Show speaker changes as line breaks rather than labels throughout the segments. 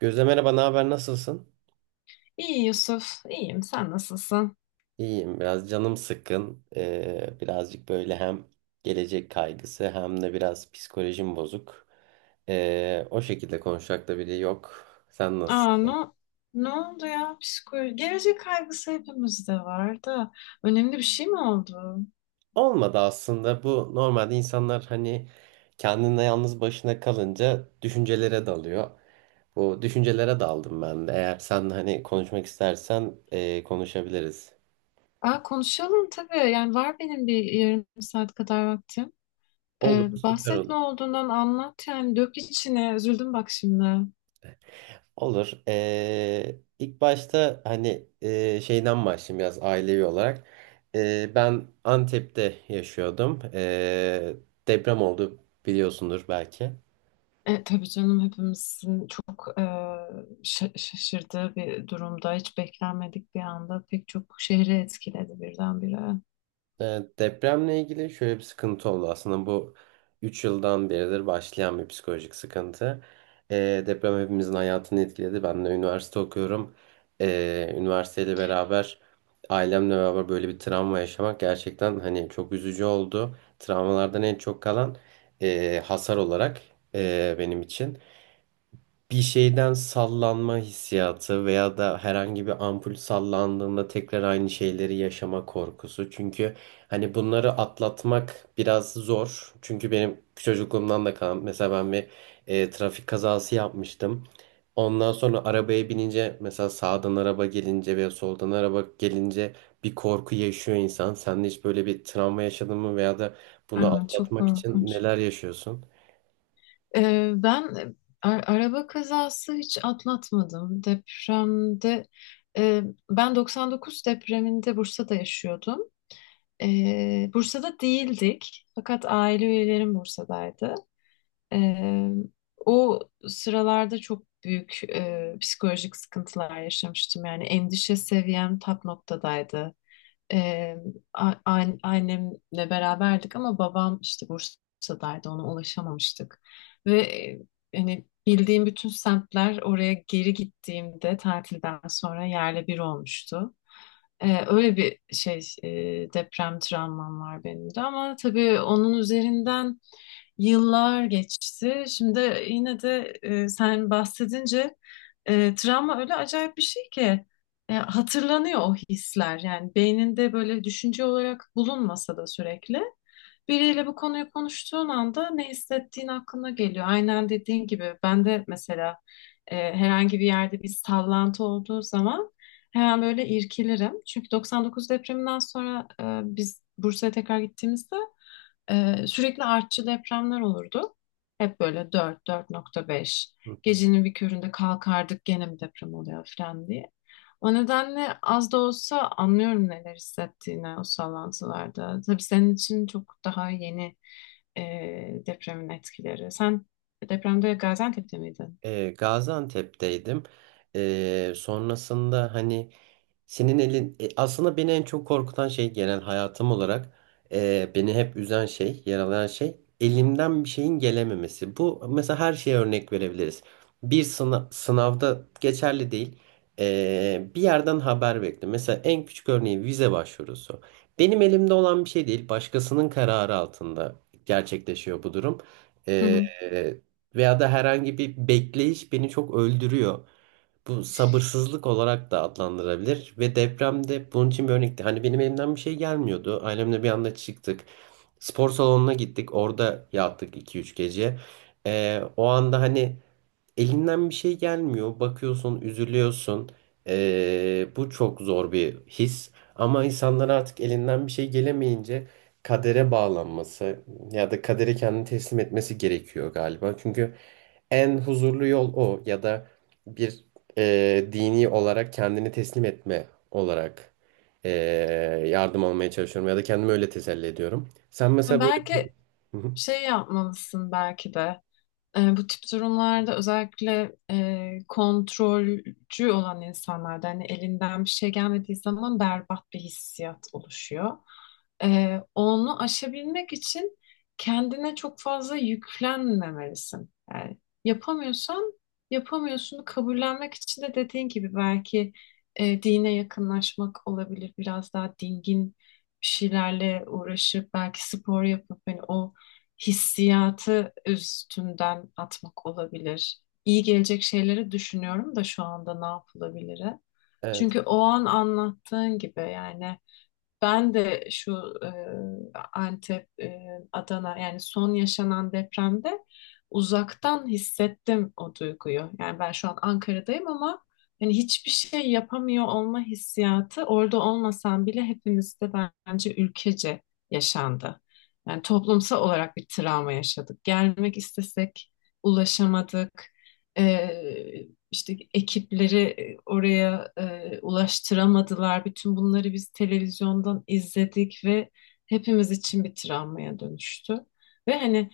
Gözde merhaba, ne haber, nasılsın?
İyi Yusuf, iyiyim. Sen nasılsın?
İyiyim, biraz canım sıkkın. Birazcık böyle hem gelecek kaygısı hem de biraz psikolojim bozuk. O şekilde konuşacak da biri yok. Sen
Aa, ne,
nasılsın?
ne oldu ya? Psikoloji, gelecek kaygısı hepimizde var da. Önemli bir şey mi oldu?
Olmadı aslında. Bu normalde insanlar hani kendine yalnız başına kalınca düşüncelere dalıyor. Bu düşüncelere daldım ben de. Eğer sen hani konuşmak istersen konuşabiliriz.
Aa, konuşalım tabii. Yani var benim bir yarım saat kadar vaktim.
Olur,
Ee,
süper
bahset ne
olur.
olduğundan anlat yani. Dök içine. Üzüldüm bak şimdi.
Olur. İlk başta hani şeyden başlayayım biraz ailevi olarak. Ben Antep'te yaşıyordum. Deprem oldu, biliyorsundur belki.
Tabii canım hepimizin çok şaşırdığı bir durumda. Hiç beklenmedik bir anda. Pek çok şehri etkiledi birdenbire.
Evet, depremle ilgili şöyle bir sıkıntı oldu. Aslında bu 3 yıldan beridir başlayan bir psikolojik sıkıntı. Deprem hepimizin hayatını etkiledi. Ben de üniversite okuyorum. Üniversiteyle beraber ailemle beraber böyle bir travma yaşamak gerçekten hani çok üzücü oldu. Travmalardan en çok kalan hasar olarak benim için bir şeyden sallanma hissiyatı veya da herhangi bir ampul sallandığında tekrar aynı şeyleri yaşama korkusu. Çünkü hani bunları atlatmak biraz zor. Çünkü benim çocukluğumdan da kalan, mesela ben bir trafik kazası yapmıştım. Ondan sonra arabaya binince mesela sağdan araba gelince veya soldan araba gelince bir korku yaşıyor insan. Sen de hiç böyle bir travma yaşadın mı veya da bunu
Aa, çok
atlatmak için
korkunç.
neler yaşıyorsun?
Ben araba kazası hiç atlatmadım. Depremde e, ben 99 depreminde Bursa'da yaşıyordum. Bursa'da değildik fakat aile üyelerim Bursa'daydı. Ee, o sıralarda çok büyük psikolojik sıkıntılar yaşamıştım. Yani endişe seviyem tap noktadaydı. Ee, annemle beraberdik ama babam işte Bursa'daydı ona ulaşamamıştık. Ve hani bildiğim bütün semtler oraya geri gittiğimde tatilden sonra yerle bir olmuştu. Öyle bir şey deprem travmam var benim de ama tabii onun üzerinden yıllar geçti. Şimdi yine de sen bahsedince travma öyle acayip bir şey ki hatırlanıyor o hisler. Yani beyninde böyle düşünce olarak bulunmasa da sürekli biriyle bu konuyu konuştuğun anda ne hissettiğin aklına geliyor. Aynen dediğin gibi ben de mesela herhangi bir yerde bir sallantı olduğu zaman, hemen böyle irkilirim. Çünkü 99 depreminden sonra biz Bursa'ya tekrar gittiğimizde sürekli artçı depremler olurdu. Hep böyle 4, 4.5. Gecenin bir köründe kalkardık gene mi deprem oluyor falan diye. O nedenle az da olsa anlıyorum neler hissettiğini o sallantılarda. Tabii senin için çok daha yeni e, depremin etkileri. Sen depremde Gaziantep'te miydin?
Gaziantep'teydim. Sonrasında hani senin elin aslında beni en çok korkutan şey genel hayatım olarak beni hep üzen şey, yaralayan şey elimden bir şeyin gelememesi. Bu mesela her şeye örnek verebiliriz. Bir sınav, sınavda geçerli değil. Bir yerden haber bekle. Mesela en küçük örneği vize başvurusu. Benim elimde olan bir şey değil. Başkasının kararı altında gerçekleşiyor bu durum.
Hı
E,
hı.
veya da herhangi bir bekleyiş beni çok öldürüyor. Bu sabırsızlık olarak da adlandırabilir ve depremde bunun için bir örnekti. Hani benim elimden bir şey gelmiyordu. Ailemle bir anda çıktık. Spor salonuna gittik. Orada yattık 2 3 gece. O anda hani elinden bir şey gelmiyor. Bakıyorsun, üzülüyorsun. Bu çok zor bir his. Ama insanlar artık elinden bir şey gelemeyince kadere bağlanması ya da kadere kendini teslim etmesi gerekiyor galiba. Çünkü en huzurlu yol o, ya da bir dini olarak kendini teslim etme olarak e, yardım almaya çalışıyorum ya da kendimi öyle teselli ediyorum. Sen mesela böyle...
Belki
Hı hı.
şey yapmalısın belki de. Bu tip durumlarda özellikle kontrolcü olan insanlarda hani elinden bir şey gelmediği zaman berbat bir hissiyat oluşuyor. Onu aşabilmek için kendine çok fazla yüklenmemelisin. Yani yapamıyorsan yapamıyorsun kabullenmek için de dediğin gibi belki dine yakınlaşmak olabilir. Biraz daha dingin bir şeylerle uğraşıp belki spor yapıp hani o hissiyatı üstünden atmak olabilir. İyi gelecek şeyleri düşünüyorum da şu anda ne yapılabilir? Çünkü o an anlattığın gibi yani ben de şu e, Antep, Adana yani son yaşanan depremde uzaktan hissettim o duyguyu. Yani ben şu an Ankara'dayım ama yani hiçbir şey yapamıyor olma hissiyatı orada olmasam bile hepimizde bence ülkece yaşandı. Yani toplumsal olarak bir travma yaşadık. Gelmek istesek ulaşamadık. E, işte ekipleri oraya ulaştıramadılar. Bütün bunları biz televizyondan izledik ve hepimiz için bir travmaya dönüştü. Ve hani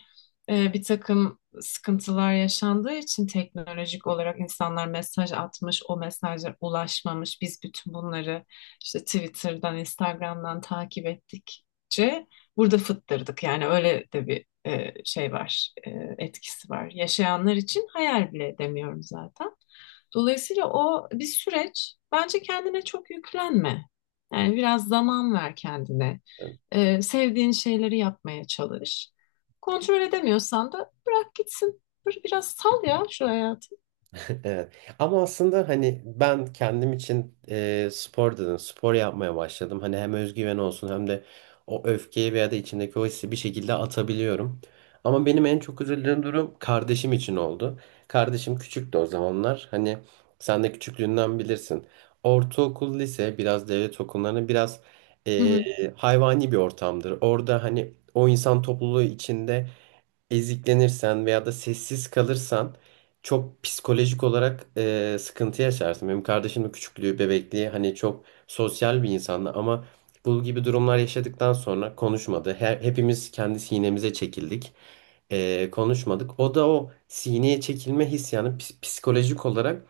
bir takım sıkıntılar yaşandığı için teknolojik olarak insanlar mesaj atmış, o mesajlar ulaşmamış. Biz bütün bunları işte Twitter'dan, Instagram'dan takip ettikçe burada fıttırdık. Yani öyle de bir şey var, etkisi var. Yaşayanlar için hayal bile edemiyorum zaten. Dolayısıyla o bir süreç. Bence kendine çok yüklenme. Yani biraz zaman ver kendine.
Evet.
Sevdiğin şeyleri yapmaya çalış. Kontrol edemiyorsan da bırak gitsin. Biraz sal ya şu hayatı.
Evet. Ama aslında hani ben kendim için spor dedim. Spor yapmaya başladım. Hani hem özgüven olsun hem de o öfkeyi veya da içindeki o hissi bir şekilde atabiliyorum. Ama benim en çok üzüldüğüm durum kardeşim için oldu. Kardeşim küçüktü o zamanlar. Hani sen de küçüklüğünden bilirsin. Ortaokul, lise biraz devlet okullarının biraz
Hı
e,
hı.
hayvani bir ortamdır. Orada hani o insan topluluğu içinde eziklenirsen veya da sessiz kalırsan çok psikolojik olarak sıkıntı yaşarsın. Benim kardeşim de küçüklüğü, bebekliği hani çok sosyal bir insandı, ama bu gibi durumlar yaşadıktan sonra konuşmadı. Hepimiz kendi sinemize çekildik. Konuşmadık. O da o sineye çekilme hissiyatını psikolojik olarak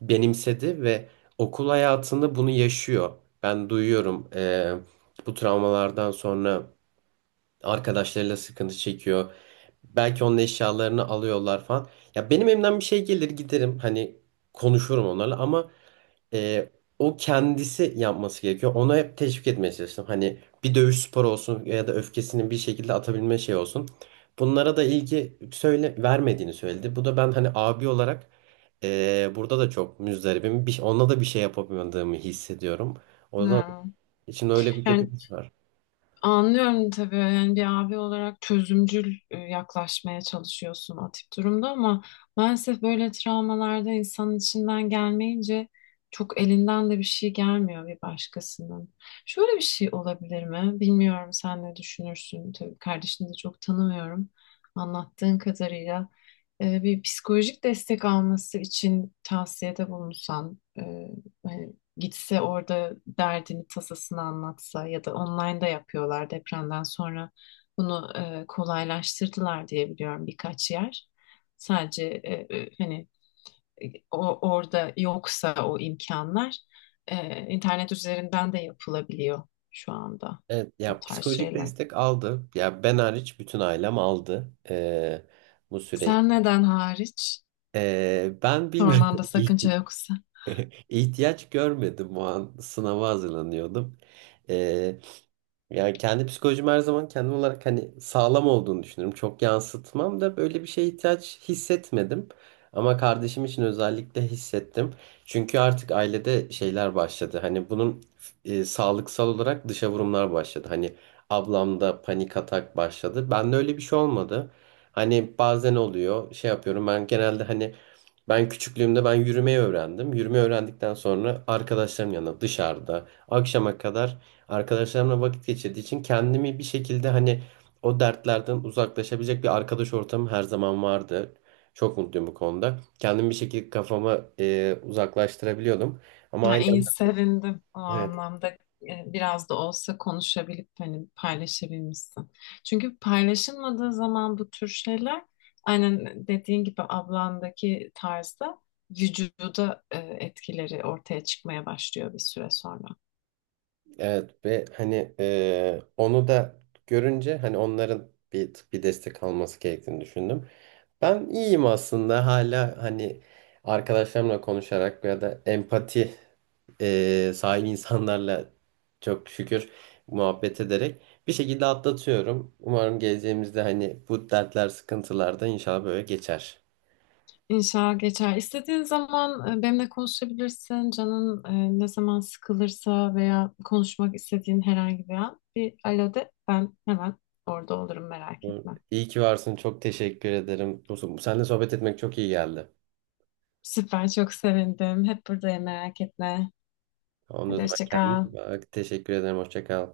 benimsedi ve okul hayatında bunu yaşıyor. Ben duyuyorum. Bu travmalardan sonra arkadaşlarıyla sıkıntı çekiyor. Belki onun eşyalarını alıyorlar falan. Ya benim elimden bir şey gelir, giderim hani konuşurum onlarla, ama e, o kendisi yapması gerekiyor. Ona hep teşvik etmeye çalıştım. Hani bir dövüş sporu olsun ya da öfkesini bir şekilde atabilme şey olsun. Bunlara da ilgi söyle vermediğini söyledi. Bu da ben hani abi olarak burada da çok müzdaribim. Bir, ona da bir şey yapamadığımı hissediyorum. O yüzden
Ha.
içimde öyle bir kötü
Yani
bir his var.
anlıyorum tabii yani bir abi olarak çözümcül yaklaşmaya çalışıyorsun o tip durumda ama maalesef böyle travmalarda insanın içinden gelmeyince çok elinden de bir şey gelmiyor bir başkasının. Şöyle bir şey olabilir mi? Bilmiyorum sen ne düşünürsün. Tabii kardeşini de çok tanımıyorum anlattığın kadarıyla. Bir psikolojik destek alması için tavsiyede bulunsan, hani gitse orada derdini tasasını anlatsa ya da online online'da yapıyorlar depremden sonra bunu kolaylaştırdılar diye biliyorum birkaç yer. Sadece hani orada yoksa o imkanlar internet üzerinden de yapılabiliyor şu anda
Evet,
o
ya
tarz
psikolojik
şeyler.
destek aldı. Ya ben hariç bütün ailem aldı bu süreç.
Sen neden hariç?
Ben bilmiyorum.
Sormanda sakınca
İhti-
yoksa.
ihtiyaç görmedim, o an sınava hazırlanıyordum. Yani kendi psikolojim her zaman kendim olarak hani sağlam olduğunu düşünüyorum. Çok yansıtmam da böyle bir şeye ihtiyaç hissetmedim. Ama kardeşim için özellikle hissettim. Çünkü artık ailede şeyler başladı. Hani bunun sağlıksal olarak dışa vurumlar başladı. Hani ablamda panik atak başladı. Bende öyle bir şey olmadı. Hani bazen oluyor, şey yapıyorum, ben genelde hani ben küçüklüğümde ben yürümeyi öğrendim. Yürümeyi öğrendikten sonra arkadaşlarım yanında dışarıda akşama kadar arkadaşlarımla vakit geçirdiği için kendimi bir şekilde hani o dertlerden uzaklaşabilecek bir arkadaş ortamım her zaman vardı. Çok mutluyum bu konuda. Kendimi bir şekilde kafamı uzaklaştırabiliyordum. Ama
Ha, iyi
ailem.
sevindim o
Evet.
anlamda biraz da olsa konuşabilip hani paylaşabilmişsin. Çünkü paylaşılmadığı zaman bu tür şeyler aynen dediğin gibi ablandaki tarzda vücuda etkileri ortaya çıkmaya başlıyor bir süre sonra.
Evet. Ve hani onu da görünce hani onların bir destek alması gerektiğini düşündüm. Ben iyiyim aslında, hala hani arkadaşlarımla konuşarak ya da empati sahibi insanlarla çok şükür muhabbet ederek bir şekilde atlatıyorum. Umarım geleceğimizde hani bu dertler, sıkıntılar da inşallah böyle geçer.
İnşallah geçer. İstediğin zaman benimle konuşabilirsin. Canın ne zaman sıkılırsa veya konuşmak istediğin herhangi bir an bir alo de. Ben hemen orada olurum merak etme.
İyi ki varsın. Çok teşekkür ederim. Seninle sohbet etmek çok iyi geldi.
Süper çok sevindim. Hep buradayım merak etme.
Ondan
Hadi
sonra
hoşça
kendine
kal.
iyi bak. Teşekkür ederim. Hoşça kal.